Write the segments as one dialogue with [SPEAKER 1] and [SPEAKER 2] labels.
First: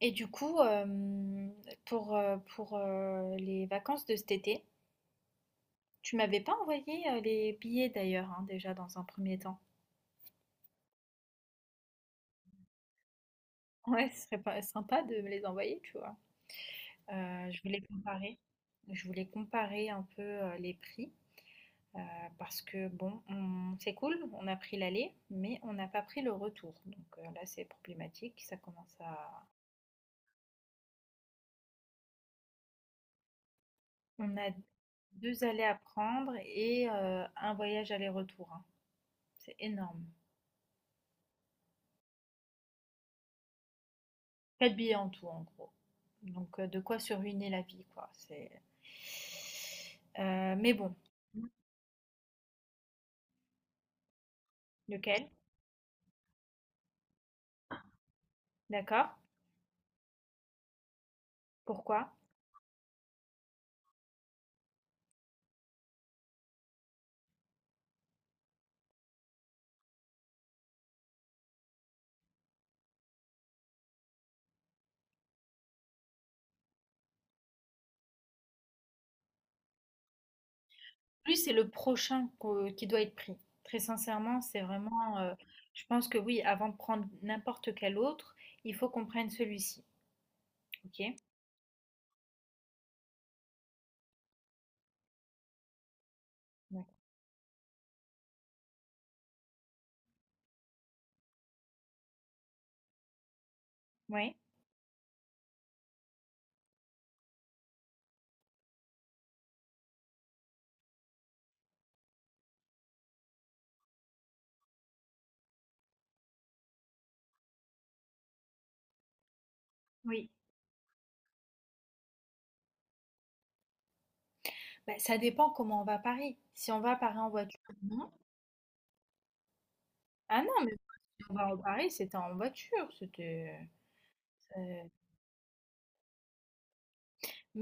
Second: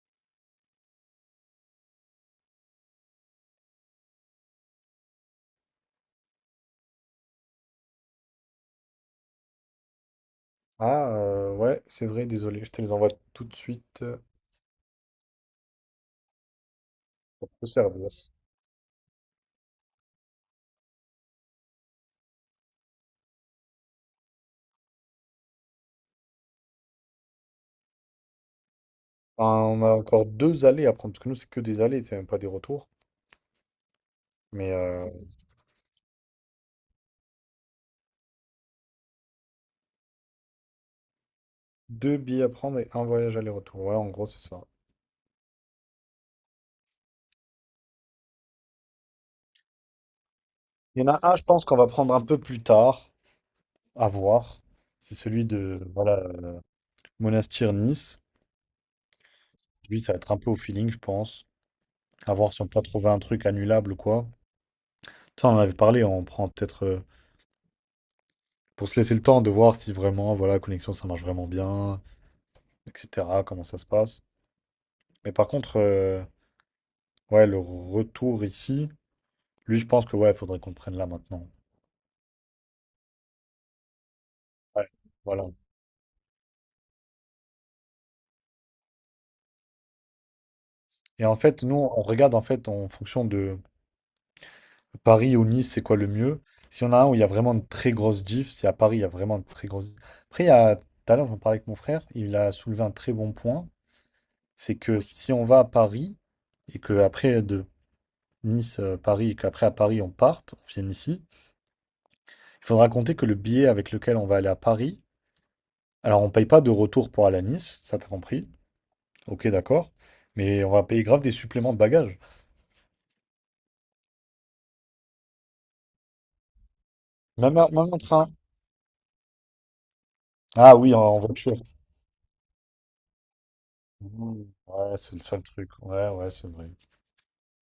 [SPEAKER 1] Et du coup, pour les vacances de cet été, tu m'avais pas envoyé les billets d'ailleurs, hein, déjà dans un premier temps.
[SPEAKER 2] Ah, ouais, c'est vrai, désolé, je te les envoie tout de suite
[SPEAKER 1] Ouais, ce serait pas sympa de me les envoyer, tu vois.
[SPEAKER 2] pour
[SPEAKER 1] Je
[SPEAKER 2] te
[SPEAKER 1] voulais
[SPEAKER 2] servir.
[SPEAKER 1] comparer. Je voulais comparer un peu les prix, euh, parce que bon, c'est cool, on a pris l'aller, mais on n'a pas pris le retour. Donc là, c'est problématique. Ça commence à.
[SPEAKER 2] Enfin, on a encore deux allées à prendre, parce que nous, c'est que des allées, c'est même pas des retours.
[SPEAKER 1] On a
[SPEAKER 2] Mais
[SPEAKER 1] deux allers à prendre et un voyage aller-retour, hein. C'est énorme.
[SPEAKER 2] deux billets à prendre et un voyage aller-retour. Ouais, en gros, c'est ça.
[SPEAKER 1] Quatre billets en tout, en gros. Donc, de quoi se ruiner la vie, quoi. C'est… mais bon,
[SPEAKER 2] Il y en a un, je pense qu'on va prendre un peu plus tard, à voir. C'est
[SPEAKER 1] lequel?
[SPEAKER 2] celui de, voilà, Monastir-Nice.
[SPEAKER 1] D'accord?
[SPEAKER 2] Lui, ça va être un peu au feeling, je pense.
[SPEAKER 1] Pourquoi?
[SPEAKER 2] À voir si on peut pas trouver un truc annulable ou quoi. Ça, on en avait parlé, on prend peut-être pour se laisser le temps de voir si vraiment, voilà, la connexion, ça marche vraiment bien, etc., comment ça se passe. Mais par contre, ouais, le retour ici, lui, je pense que ouais, il faudrait qu'on le prenne là
[SPEAKER 1] Lui,
[SPEAKER 2] maintenant.
[SPEAKER 1] c'est le prochain qui doit être pris. Très sincèrement, c'est
[SPEAKER 2] Ouais,
[SPEAKER 1] vraiment.
[SPEAKER 2] voilà.
[SPEAKER 1] Je pense que oui, avant de prendre n'importe quel autre, il faut qu'on prenne celui-ci. Ok?
[SPEAKER 2] Et en fait, nous, on regarde en fait en fonction de Paris ou Nice, c'est quoi le mieux. Si
[SPEAKER 1] D'accord.
[SPEAKER 2] on a un où il y a vraiment une très grosse diff, c'est à Paris, il y a vraiment une très grosse diff. Après, il y a, tout à l'heure, j'en parlais avec mon frère, il a soulevé un très bon point,
[SPEAKER 1] Oui?
[SPEAKER 2] c'est que si on va à Paris et que après de Nice, Paris, et qu'après à Paris on parte, on vienne ici, il faudra compter que le billet avec lequel on va aller à Paris, alors on paye pas de retour pour aller à Nice, ça t'as compris. Ok, d'accord.
[SPEAKER 1] Oui.
[SPEAKER 2] Mais on va payer grave des suppléments de bagages.
[SPEAKER 1] Bah, ça dépend comment on va à Paris. Si on va à Paris en
[SPEAKER 2] Même,
[SPEAKER 1] voiture,
[SPEAKER 2] même en
[SPEAKER 1] non.
[SPEAKER 2] train.
[SPEAKER 1] Ah non, mais
[SPEAKER 2] Ah oui, en
[SPEAKER 1] si on va à
[SPEAKER 2] voiture.
[SPEAKER 1] Paris, c'était en voiture. C'était.
[SPEAKER 2] Mmh.
[SPEAKER 1] euh,
[SPEAKER 2] Ouais, c'est le seul truc. Ouais, ouais, c'est vrai.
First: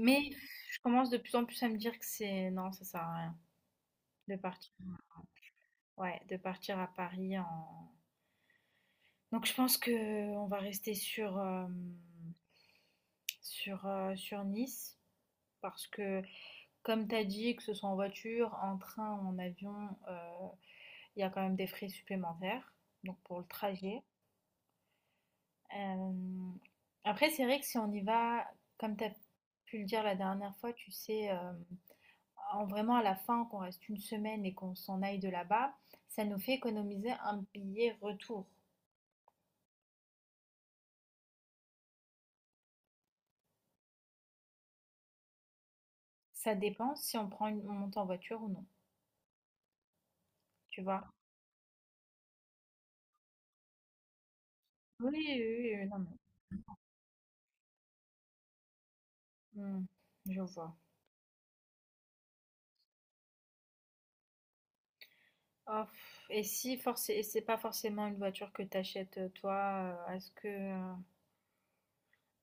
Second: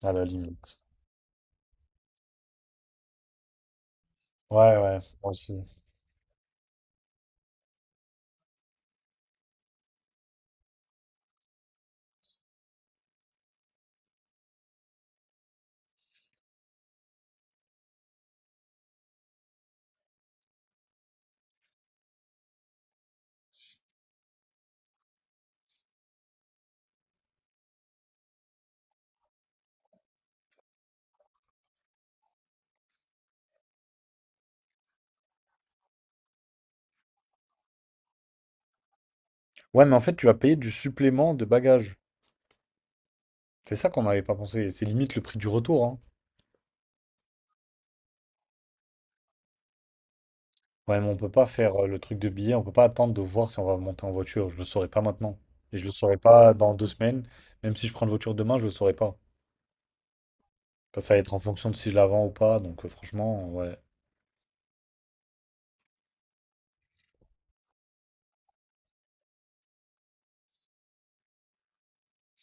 [SPEAKER 2] À la
[SPEAKER 1] je
[SPEAKER 2] limite.
[SPEAKER 1] commence de plus en plus à me dire que c'est non, ça sert à rien de partir,
[SPEAKER 2] Ouais, ouais, moi aussi.
[SPEAKER 1] ouais, de partir à Paris en, donc je pense que on va rester sur, sur Nice, parce que comme tu as dit, que ce soit en voiture, en train, en avion, il y a quand même des frais supplémentaires, donc pour le trajet. Hem, Après, c'est vrai que si on y va, comme tu as pu le dire la dernière fois, tu sais, hem en vraiment à la fin, qu'on reste une semaine et qu'on s'en aille de là-bas, ça nous fait économiser un billet retour.
[SPEAKER 2] Ouais, mais en fait, tu vas payer du supplément de bagages. C'est ça qu'on n'avait pas pensé. C'est limite le prix du retour, hein.
[SPEAKER 1] Ça dépend si on prend une, on monte en voiture ou non, tu
[SPEAKER 2] Ouais,
[SPEAKER 1] vois?
[SPEAKER 2] mais on peut pas faire le truc de billet. On peut pas attendre de voir si on va monter en voiture. Je le saurai pas
[SPEAKER 1] Oui,
[SPEAKER 2] maintenant.
[SPEAKER 1] oui,
[SPEAKER 2] Et je
[SPEAKER 1] oui,
[SPEAKER 2] le
[SPEAKER 1] non,
[SPEAKER 2] saurai
[SPEAKER 1] mais-
[SPEAKER 2] pas dans 2 semaines. Même si je prends une voiture demain, je le saurai pas.
[SPEAKER 1] Hmm, je vois.
[SPEAKER 2] Parce que ça va être en fonction de si je la vends ou pas. Donc, franchement, ouais.
[SPEAKER 1] Oh, et si forcé, et c'est pas forcément une voiture que t'achètes, toi,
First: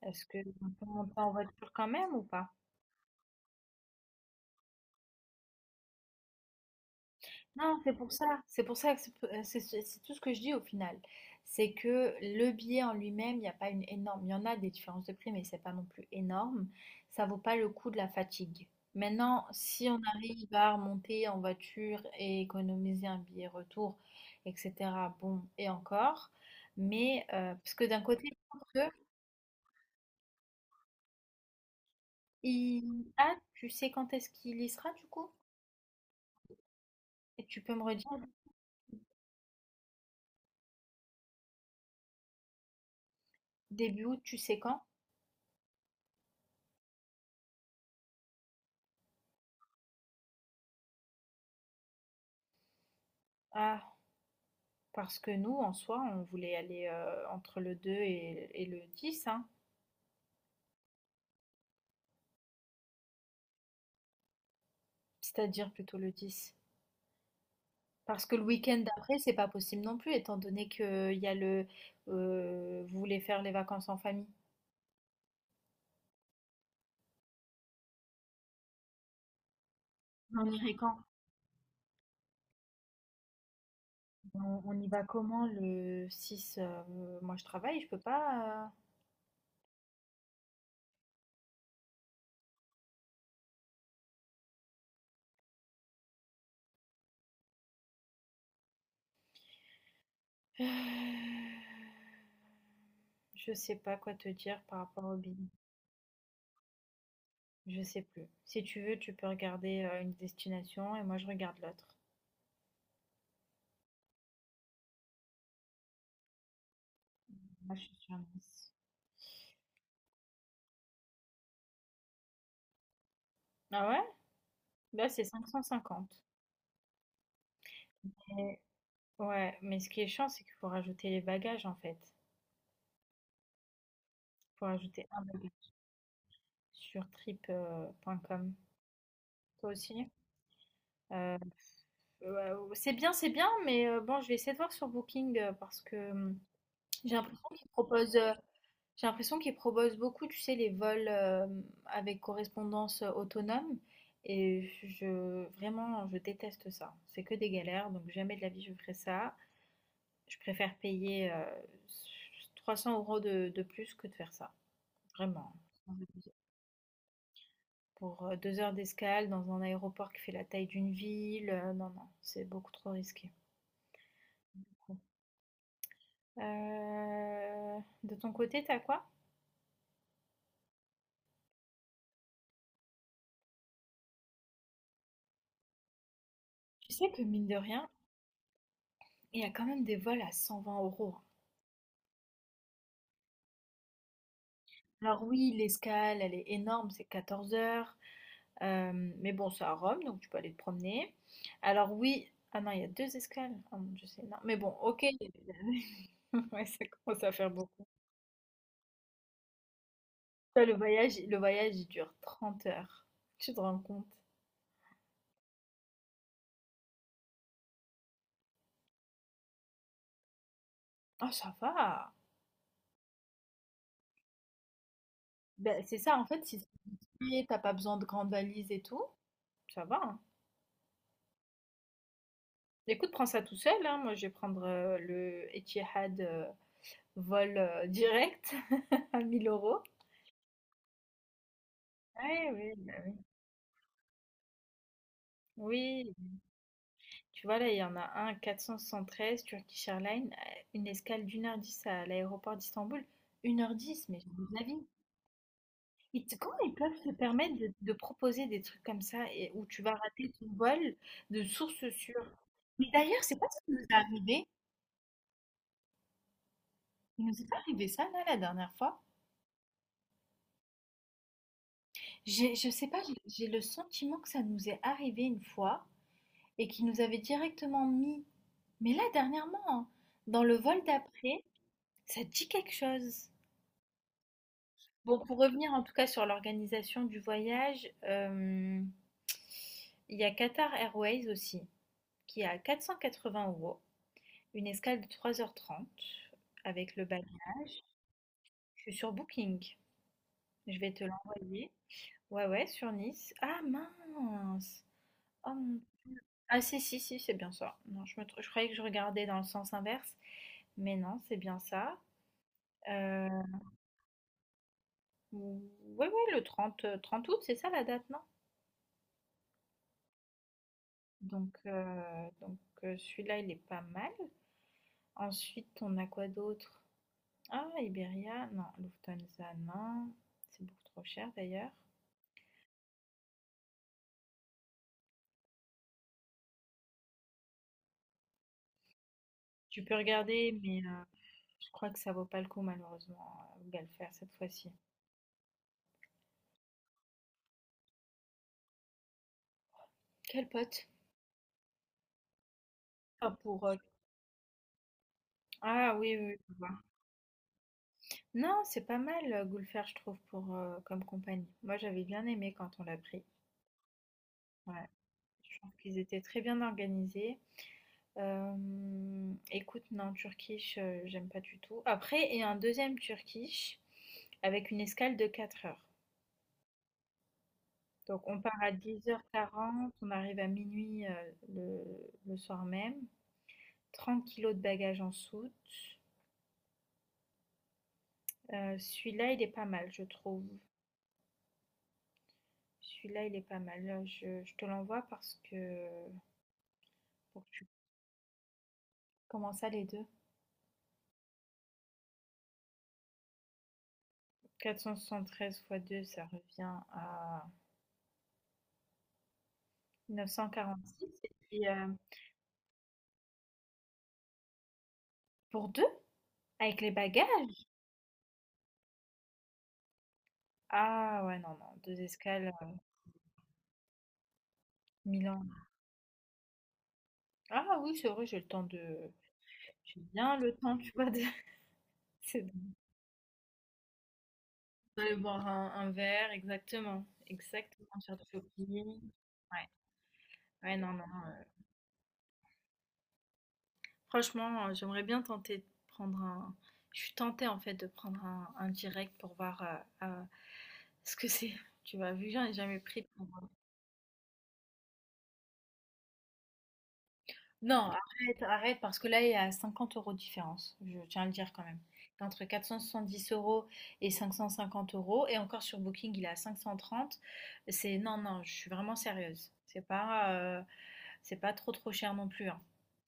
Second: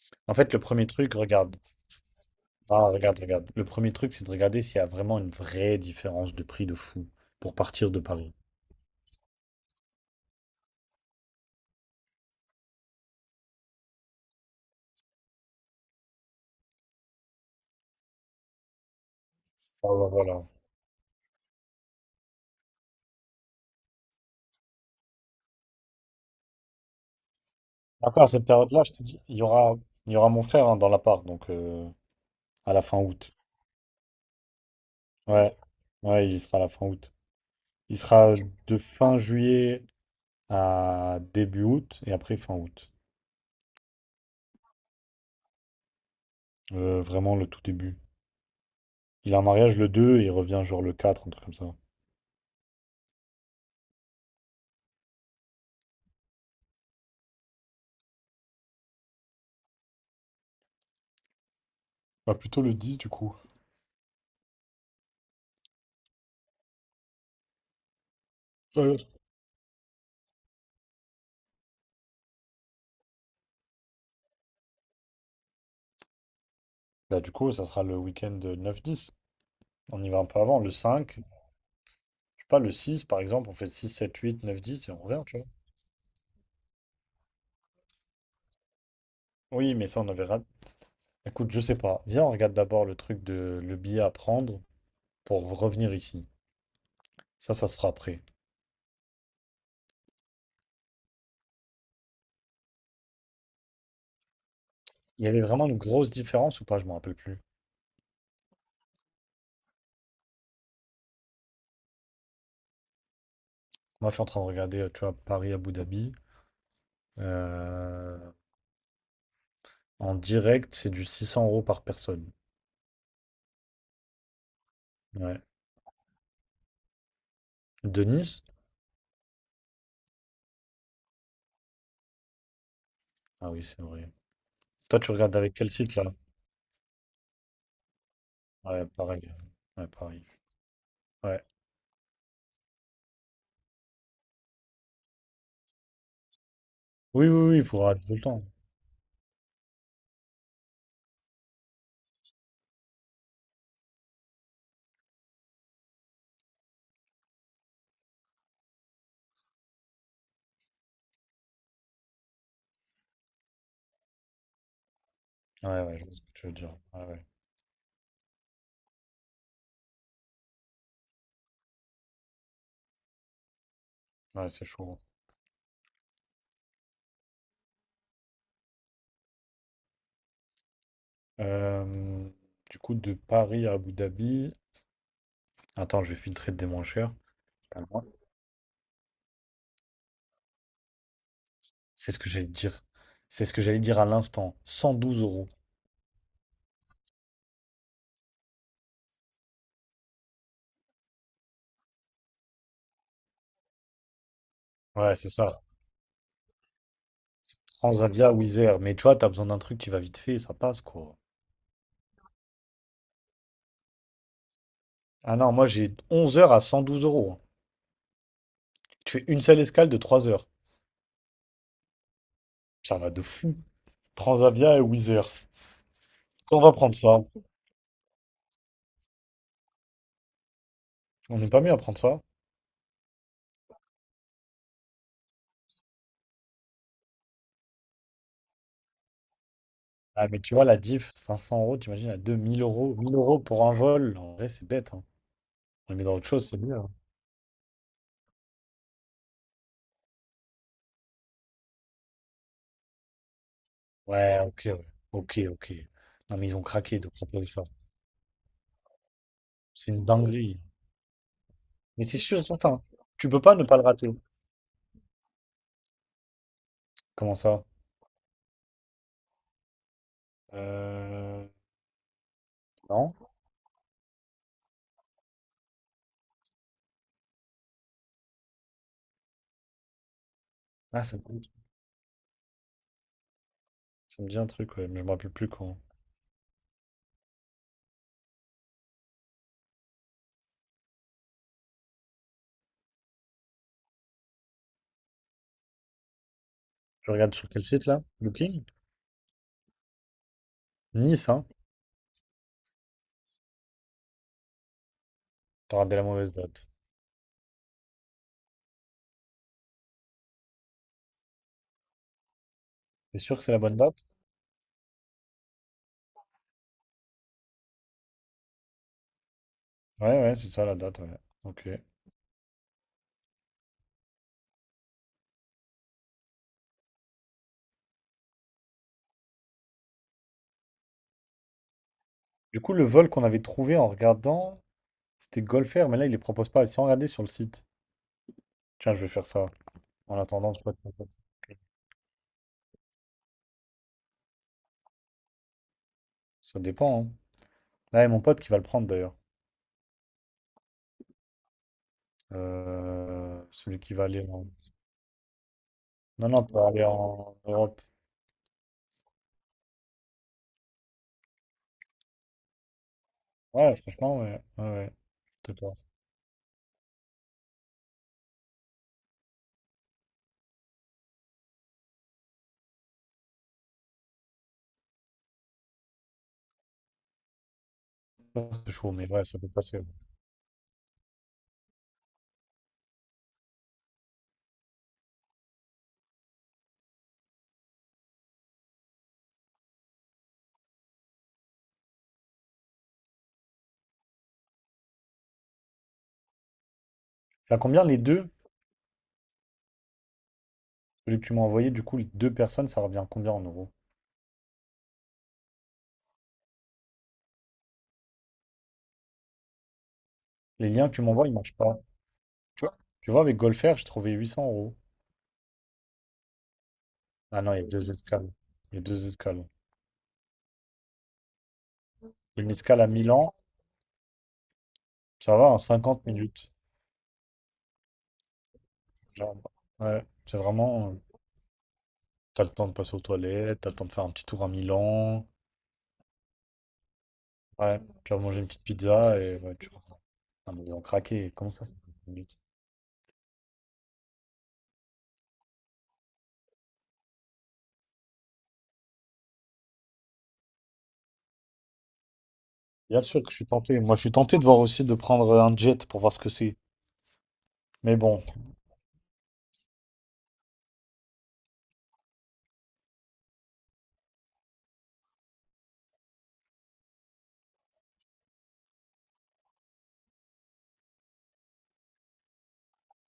[SPEAKER 1] est-ce
[SPEAKER 2] En
[SPEAKER 1] que
[SPEAKER 2] fait, le
[SPEAKER 1] on peut
[SPEAKER 2] premier
[SPEAKER 1] monter
[SPEAKER 2] truc,
[SPEAKER 1] en
[SPEAKER 2] regarde.
[SPEAKER 1] voiture quand même ou pas?
[SPEAKER 2] Ah, regarde, regarde. Le premier truc, c'est de regarder s'il y a vraiment une vraie différence de prix de fou pour
[SPEAKER 1] Non,
[SPEAKER 2] partir de Paris.
[SPEAKER 1] c'est pour ça que c'est, c'est tout ce que je dis au final. C'est que le billet en lui-même, il n'y a pas une énorme. Il y en a des différences de prix, mais c'est pas non plus énorme. Ça vaut pas le coup de la fatigue. Maintenant,
[SPEAKER 2] Ah,
[SPEAKER 1] si on
[SPEAKER 2] bah, voilà.
[SPEAKER 1] arrive à remonter en voiture et économiser un billet retour, etc., bon, et encore. Mais, parce que d'un
[SPEAKER 2] Après,
[SPEAKER 1] côté,
[SPEAKER 2] à
[SPEAKER 1] je
[SPEAKER 2] cette
[SPEAKER 1] pense
[SPEAKER 2] période-là, je
[SPEAKER 1] que
[SPEAKER 2] te dis, il y aura mon frère hein, dans l'appart, donc à la
[SPEAKER 1] il…
[SPEAKER 2] fin août.
[SPEAKER 1] Ah, tu sais quand est-ce qu'il y sera du coup?
[SPEAKER 2] Ouais, ouais, il sera à la fin août.
[SPEAKER 1] Et tu peux me
[SPEAKER 2] Il
[SPEAKER 1] redire,
[SPEAKER 2] sera de fin juillet à début août et après fin août.
[SPEAKER 1] début août, tu sais quand?
[SPEAKER 2] Vraiment le tout début. Il a un mariage le 2 et il revient genre le 4 un truc comme ça.
[SPEAKER 1] Ah, parce que nous, en soi, on voulait aller, entre le 2 et le 10, hein.
[SPEAKER 2] Bah plutôt le 10 du coup.
[SPEAKER 1] C'est-à-dire plutôt le 10. Parce que le week-end
[SPEAKER 2] Euh,
[SPEAKER 1] d'après, c'est pas possible non plus, étant donné que il y a le, vous voulez faire les vacances en famille?
[SPEAKER 2] Bah, du coup, ça sera le week-end 9-10. On y va un peu
[SPEAKER 1] Mais on
[SPEAKER 2] avant, le
[SPEAKER 1] irait quand?
[SPEAKER 2] cinq Je sais pas, le 6 par exemple, on fait 6 7 8 9
[SPEAKER 1] On y
[SPEAKER 2] 10 et on
[SPEAKER 1] va
[SPEAKER 2] revient, tu vois.
[SPEAKER 1] comment le 6? Moi je travaille, je peux pas,
[SPEAKER 2] Oui, mais ça, on avait. Écoute, je sais pas. Viens, on regarde d'abord le truc de le billet à prendre pour revenir ici. Ça se fera après.
[SPEAKER 1] heu je sais pas quoi te dire par rapport au
[SPEAKER 2] Il y avait
[SPEAKER 1] billet.
[SPEAKER 2] vraiment une grosse différence ou pas? Je me rappelle plus.
[SPEAKER 1] Je sais plus. Si tu veux, tu peux regarder une destination et moi je regarde l'autre.
[SPEAKER 2] Moi, je suis en train de regarder, tu vois, Paris-Abu Dhabi.
[SPEAKER 1] Moi je suis sur
[SPEAKER 2] Euh,
[SPEAKER 1] Nice.
[SPEAKER 2] En direct, c'est du 600 € par personne.
[SPEAKER 1] Ah ouais? Là, c'est
[SPEAKER 2] Ouais.
[SPEAKER 1] 550.
[SPEAKER 2] De Nice?
[SPEAKER 1] Mais ouais, mais ce qui est chiant, c'est qu'il faut rajouter les bagages en fait.
[SPEAKER 2] Ah oui, c'est vrai.
[SPEAKER 1] Il faut
[SPEAKER 2] Toi,
[SPEAKER 1] rajouter
[SPEAKER 2] tu
[SPEAKER 1] un
[SPEAKER 2] regardes
[SPEAKER 1] bagage
[SPEAKER 2] avec quel site, là?
[SPEAKER 1] sur trip.com.
[SPEAKER 2] Ouais, pareil.
[SPEAKER 1] Toi
[SPEAKER 2] Ouais,
[SPEAKER 1] aussi?
[SPEAKER 2] pareil.
[SPEAKER 1] Euh,
[SPEAKER 2] Ouais.
[SPEAKER 1] ouais, ouais, c'est bien, mais bon, je vais essayer de voir sur Booking, parce que j'ai
[SPEAKER 2] Oui,
[SPEAKER 1] l'impression
[SPEAKER 2] oui, oui, il
[SPEAKER 1] qu'ils
[SPEAKER 2] faudra tout
[SPEAKER 1] proposent,
[SPEAKER 2] le temps.
[SPEAKER 1] j'ai l'impression qu'ils proposent beaucoup, tu sais, les vols avec correspondance, autonome. Et je, vraiment, je déteste ça. C'est que des galères, donc jamais de la vie je ferai ça. Je préfère payer s 300 € de plus que de faire ça, vraiment.
[SPEAKER 2] Ouais, ouais, je vois ce que tu veux dire. Ouais, ouais.
[SPEAKER 1] Pour 2 heures d'escale dans un aéroport qui fait la taille d'une ville, non, non, c'est beaucoup trop risqué.
[SPEAKER 2] Ouais, c'est chaud.
[SPEAKER 1] De ton côté, t'as quoi?
[SPEAKER 2] Euh, du coup, de Paris à Abu Dhabi. Attends, je vais filtrer des moins
[SPEAKER 1] Tu sais
[SPEAKER 2] chers.
[SPEAKER 1] que mine de
[SPEAKER 2] Pas
[SPEAKER 1] rien,
[SPEAKER 2] loin.
[SPEAKER 1] il y a quand même des vols à 120 euros.
[SPEAKER 2] C'est ce que j'allais te dire. C'est ce que j'allais dire à l'instant. 112
[SPEAKER 1] Alors
[SPEAKER 2] euros.
[SPEAKER 1] oui, l'escale, elle est énorme, c'est 14 heures. Euh, mais bon, c'est à Rome, donc tu peux aller te promener. Alors oui, ah non, il y a deux escales. Ah mon Dieu, c'est énorme. Mais bon, ok.
[SPEAKER 2] Ouais, c'est ça.
[SPEAKER 1] Ouais, ça commence à faire beaucoup.
[SPEAKER 2] Transavia ou Wizz Air. Mais tu vois, t'as besoin d'un truc qui va vite fait, ça
[SPEAKER 1] Toi,
[SPEAKER 2] passe, quoi.
[SPEAKER 1] le voyage, il dure 30 heures. Tu te rends compte?
[SPEAKER 2] Ah non, moi j'ai 11 heures à 112 euros, hein. Tu fais une seule escale de 3 heures.
[SPEAKER 1] Ah, ça va.
[SPEAKER 2] Ça va de fou. Transavia et Wizz Air.
[SPEAKER 1] Ben, c'est ça, en fait,
[SPEAKER 2] On
[SPEAKER 1] si
[SPEAKER 2] va prendre ça.
[SPEAKER 1] tu t'as pas besoin de grande valise et tout, ça va, hein.
[SPEAKER 2] On n'est pas mieux à prendre ça.
[SPEAKER 1] Écoute, prends ça tout seul, hein. Moi, je vais prendre le Etihad, vol direct, à 1000 euros.
[SPEAKER 2] Ah, mais tu vois, la diff, 500 euros, t'imagines, à
[SPEAKER 1] Ouais,
[SPEAKER 2] 2000
[SPEAKER 1] oui, bah
[SPEAKER 2] euros. 1000 euros pour un vol, en vrai, c'est bête, hein. On les met
[SPEAKER 1] oui.
[SPEAKER 2] dans autre chose, c'est mieux, hein.
[SPEAKER 1] Tu vois, là, il y en a un, 473, Turkish Airlines, une escale d'1 h 10 à l'aéroport d'Istanbul. 1 h 10, mais j'ai
[SPEAKER 2] Ouais,
[SPEAKER 1] des
[SPEAKER 2] ok,
[SPEAKER 1] avis.
[SPEAKER 2] ouais. Ok, ok.
[SPEAKER 1] Et
[SPEAKER 2] Non, mais ils
[SPEAKER 1] comment
[SPEAKER 2] ont
[SPEAKER 1] ils peuvent
[SPEAKER 2] craqué de
[SPEAKER 1] se
[SPEAKER 2] proposer
[SPEAKER 1] permettre
[SPEAKER 2] ça.
[SPEAKER 1] de, proposer des trucs comme ça et où tu
[SPEAKER 2] C'est
[SPEAKER 1] vas
[SPEAKER 2] une
[SPEAKER 1] rater ton
[SPEAKER 2] dinguerie.
[SPEAKER 1] vol de source
[SPEAKER 2] Mais c'est
[SPEAKER 1] sûre?
[SPEAKER 2] sûr et certain.
[SPEAKER 1] Mais d'ailleurs,
[SPEAKER 2] Tu
[SPEAKER 1] c'est
[SPEAKER 2] peux
[SPEAKER 1] pas
[SPEAKER 2] pas ne
[SPEAKER 1] ce qui
[SPEAKER 2] pas
[SPEAKER 1] nous
[SPEAKER 2] le
[SPEAKER 1] est
[SPEAKER 2] rater.
[SPEAKER 1] arrivé. Il
[SPEAKER 2] Comment
[SPEAKER 1] nous est pas
[SPEAKER 2] ça?
[SPEAKER 1] arrivé ça, là, la dernière fois.
[SPEAKER 2] Euh...
[SPEAKER 1] J'ai, je sais pas, j'ai
[SPEAKER 2] Non?
[SPEAKER 1] j'ai le sentiment que ça nous est arrivé une fois et qu'ils nous avaient directement mis. Mais là, dernièrement, hein, dans le vol
[SPEAKER 2] Ah, ça me,
[SPEAKER 1] d'après, ça te dit quelque chose.
[SPEAKER 2] ça me dit un truc, ouais, mais je me
[SPEAKER 1] Bon,
[SPEAKER 2] rappelle
[SPEAKER 1] pour
[SPEAKER 2] plus
[SPEAKER 1] revenir
[SPEAKER 2] quand.
[SPEAKER 1] en tout cas sur l'organisation du voyage, il y a Qatar Airways aussi, qui est à 480 euros, une escale de 3 h 30 avec le
[SPEAKER 2] Tu
[SPEAKER 1] bac.
[SPEAKER 2] regardes sur quel site, là? Booking?
[SPEAKER 1] Je suis sur Booking, je vais te
[SPEAKER 2] Nice, hein?
[SPEAKER 1] l'envoyer. Ouais, ouais, sur Nice. Ah mince! Oh
[SPEAKER 2] T'as
[SPEAKER 1] mon-
[SPEAKER 2] regardé la mauvaise
[SPEAKER 1] Ah
[SPEAKER 2] date.
[SPEAKER 1] si, si, si, c'est bien ça. Non, je croyais que je regardais dans le sens inverse, mais non, c'est bien ça.
[SPEAKER 2] T'es
[SPEAKER 1] Euh,
[SPEAKER 2] sûr que c'est la bonne date?
[SPEAKER 1] ouais, ouais, le 30, 30 août, c'est ça la date, non?
[SPEAKER 2] Ouais, ouais, c'est ça la date, ouais.
[SPEAKER 1] Donc,
[SPEAKER 2] Ok.
[SPEAKER 1] heu, donc, heu, celui-là, il est pas mal. Ensuite, on a quoi d'autre? Ah, Iberia, non, Lufthansa, non, c'est beaucoup trop cher d'ailleurs.
[SPEAKER 2] Du coup, le vol qu'on avait trouvé en regardant. C'était Golfer, mais là, il les propose pas. Sans regarder sur le site. Tiens, je vais faire ça.
[SPEAKER 1] Tu peux
[SPEAKER 2] En attendant, je
[SPEAKER 1] regarder,
[SPEAKER 2] sais pas de
[SPEAKER 1] mais
[SPEAKER 2] mon pote.
[SPEAKER 1] je crois que ça vaut pas le coup malheureusement, Galfer cette fois-ci.
[SPEAKER 2] Ça dépend, hein. Là, il y a mon pote qui va le prendre d'ailleurs.
[SPEAKER 1] Quel pote? Enfin pour
[SPEAKER 2] Celui qui va aller en.
[SPEAKER 1] ah oui, oui,
[SPEAKER 2] Non,
[SPEAKER 1] oui,
[SPEAKER 2] non,
[SPEAKER 1] je
[SPEAKER 2] pour
[SPEAKER 1] vois.
[SPEAKER 2] aller en Europe.
[SPEAKER 1] Non, c'est pas mal, Gulfer, je trouve, pour, comme compagnie. Moi, j'avais bien aimé quand on l'a pris.
[SPEAKER 2] Ouais, franchement, ouais. Ouais,
[SPEAKER 1] Ouais,
[SPEAKER 2] ouais.
[SPEAKER 1] je
[SPEAKER 2] Peut-être
[SPEAKER 1] trouve
[SPEAKER 2] pas.
[SPEAKER 1] qu'ils étaient très bien organisés. Écoute, non, Turkish, j'aime pas du tout. Après, il y a un deuxième Turkish avec une escale de 4 heures. Donc, on part à
[SPEAKER 2] C'est chaud,
[SPEAKER 1] dix
[SPEAKER 2] mais
[SPEAKER 1] heures
[SPEAKER 2] ouais, ça peut passer.
[SPEAKER 1] quarante, on arrive à minuit, le, soir même. 30 kilos de bagages en soute. Celui-là, il est pas mal, je trouve. Celui-là, il est pas mal. Là, je te l'envoie parce que… Pour que
[SPEAKER 2] C'est à
[SPEAKER 1] tu…
[SPEAKER 2] combien les deux?
[SPEAKER 1] Comment ça, les deux?
[SPEAKER 2] Celui que tu m'as envoyé, du coup, les deux personnes, ça revient à combien en euros?
[SPEAKER 1] 473 fois 2, ça revient à neuf cent
[SPEAKER 2] Les liens que tu
[SPEAKER 1] quarante-six.
[SPEAKER 2] m'envoies,
[SPEAKER 1] Et
[SPEAKER 2] ils marchent
[SPEAKER 1] puis,
[SPEAKER 2] pas. Tu vois? Tu vois, avec Golfer, j'ai trouvé 800 euros.
[SPEAKER 1] pour deux, avec les bagages.
[SPEAKER 2] Ah non, il y a deux escales. Il y a deux escales.
[SPEAKER 1] Ah ouais, non, non, 2 escales,
[SPEAKER 2] Une escale à Milan, ça va en
[SPEAKER 1] Milan.
[SPEAKER 2] 50 minutes.
[SPEAKER 1] Ah oui, c'est vrai,
[SPEAKER 2] Genre,
[SPEAKER 1] j'ai
[SPEAKER 2] ouais, c'est
[SPEAKER 1] bien le temps,
[SPEAKER 2] vraiment,
[SPEAKER 1] tu vois, de c'est
[SPEAKER 2] t'as le temps de
[SPEAKER 1] bon,
[SPEAKER 2] passer aux toilettes, t'as le temps de faire un petit tour à
[SPEAKER 1] d'aller
[SPEAKER 2] Milan,
[SPEAKER 1] boire un verre, exactement,
[SPEAKER 2] ouais,
[SPEAKER 1] exactement,
[SPEAKER 2] tu
[SPEAKER 1] faire
[SPEAKER 2] vas
[SPEAKER 1] du
[SPEAKER 2] manger une petite
[SPEAKER 1] shopping.
[SPEAKER 2] pizza et ouais,
[SPEAKER 1] Ouais,
[SPEAKER 2] tu vois. Ah, mais ils
[SPEAKER 1] ouais,
[SPEAKER 2] ont
[SPEAKER 1] non, non,
[SPEAKER 2] craqué, comment ça, c'est 10 minutes.
[SPEAKER 1] franchement, j'aimerais bien tenter de prendre un je suis tentée, en fait, de prendre un direct pour voir, heu heu, ce que c'est, tu vois? Vu que j'en ai jamais
[SPEAKER 2] Bien
[SPEAKER 1] pris.
[SPEAKER 2] sûr que je suis tenté, moi je suis tenté de voir aussi de prendre un jet pour voir ce que c'est.
[SPEAKER 1] Non,
[SPEAKER 2] Mais bon,
[SPEAKER 1] arrête, arrête, parce que là, il y a 50 € de différence, je tiens à le dire quand même. Entre 470 € et 550 euros, et encore sur Booking, il est à 530. C'est non, non, je suis vraiment sérieuse. C'est pas trop trop cher non plus, hein.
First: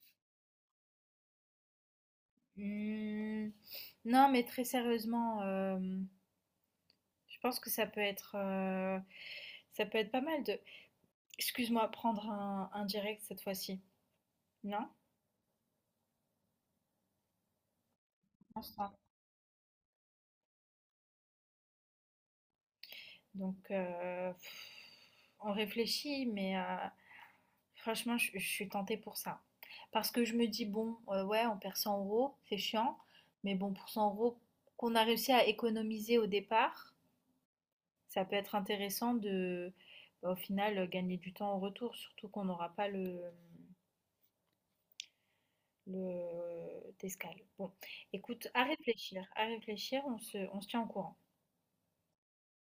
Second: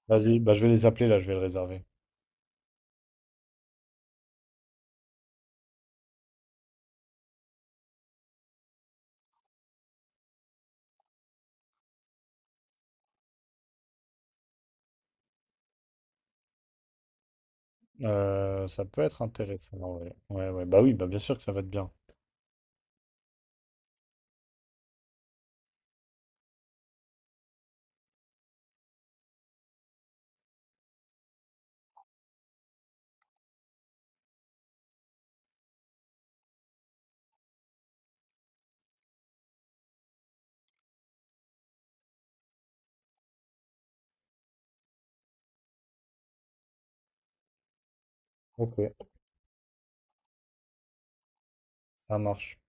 [SPEAKER 2] vas-y, bah je vais les appeler là, je vais le réserver.
[SPEAKER 1] Hmm, non, mais très sérieusement, je pense que ça peut être, pas mal de. Excuse-moi, prendre un direct cette fois-ci. Non? Je pense
[SPEAKER 2] Ça
[SPEAKER 1] pas.
[SPEAKER 2] peut être intéressant, ouais. Ouais, ouais, bah oui, bah bien sûr que ça va être bien.
[SPEAKER 1] Donc, on réfléchit, mais. Franchement, je suis tentée pour ça. Parce que je me dis, bon, ouais, on perd 100 euros, c'est chiant, mais bon, pour 100 € qu'on a réussi à économiser au départ, ça peut être intéressant de, bah, au final, gagner du temps en retour, surtout qu'on n'aura pas le, d'escale. Bon, écoute,
[SPEAKER 2] Ok,
[SPEAKER 1] à réfléchir, on se tient au courant.
[SPEAKER 2] ça marche.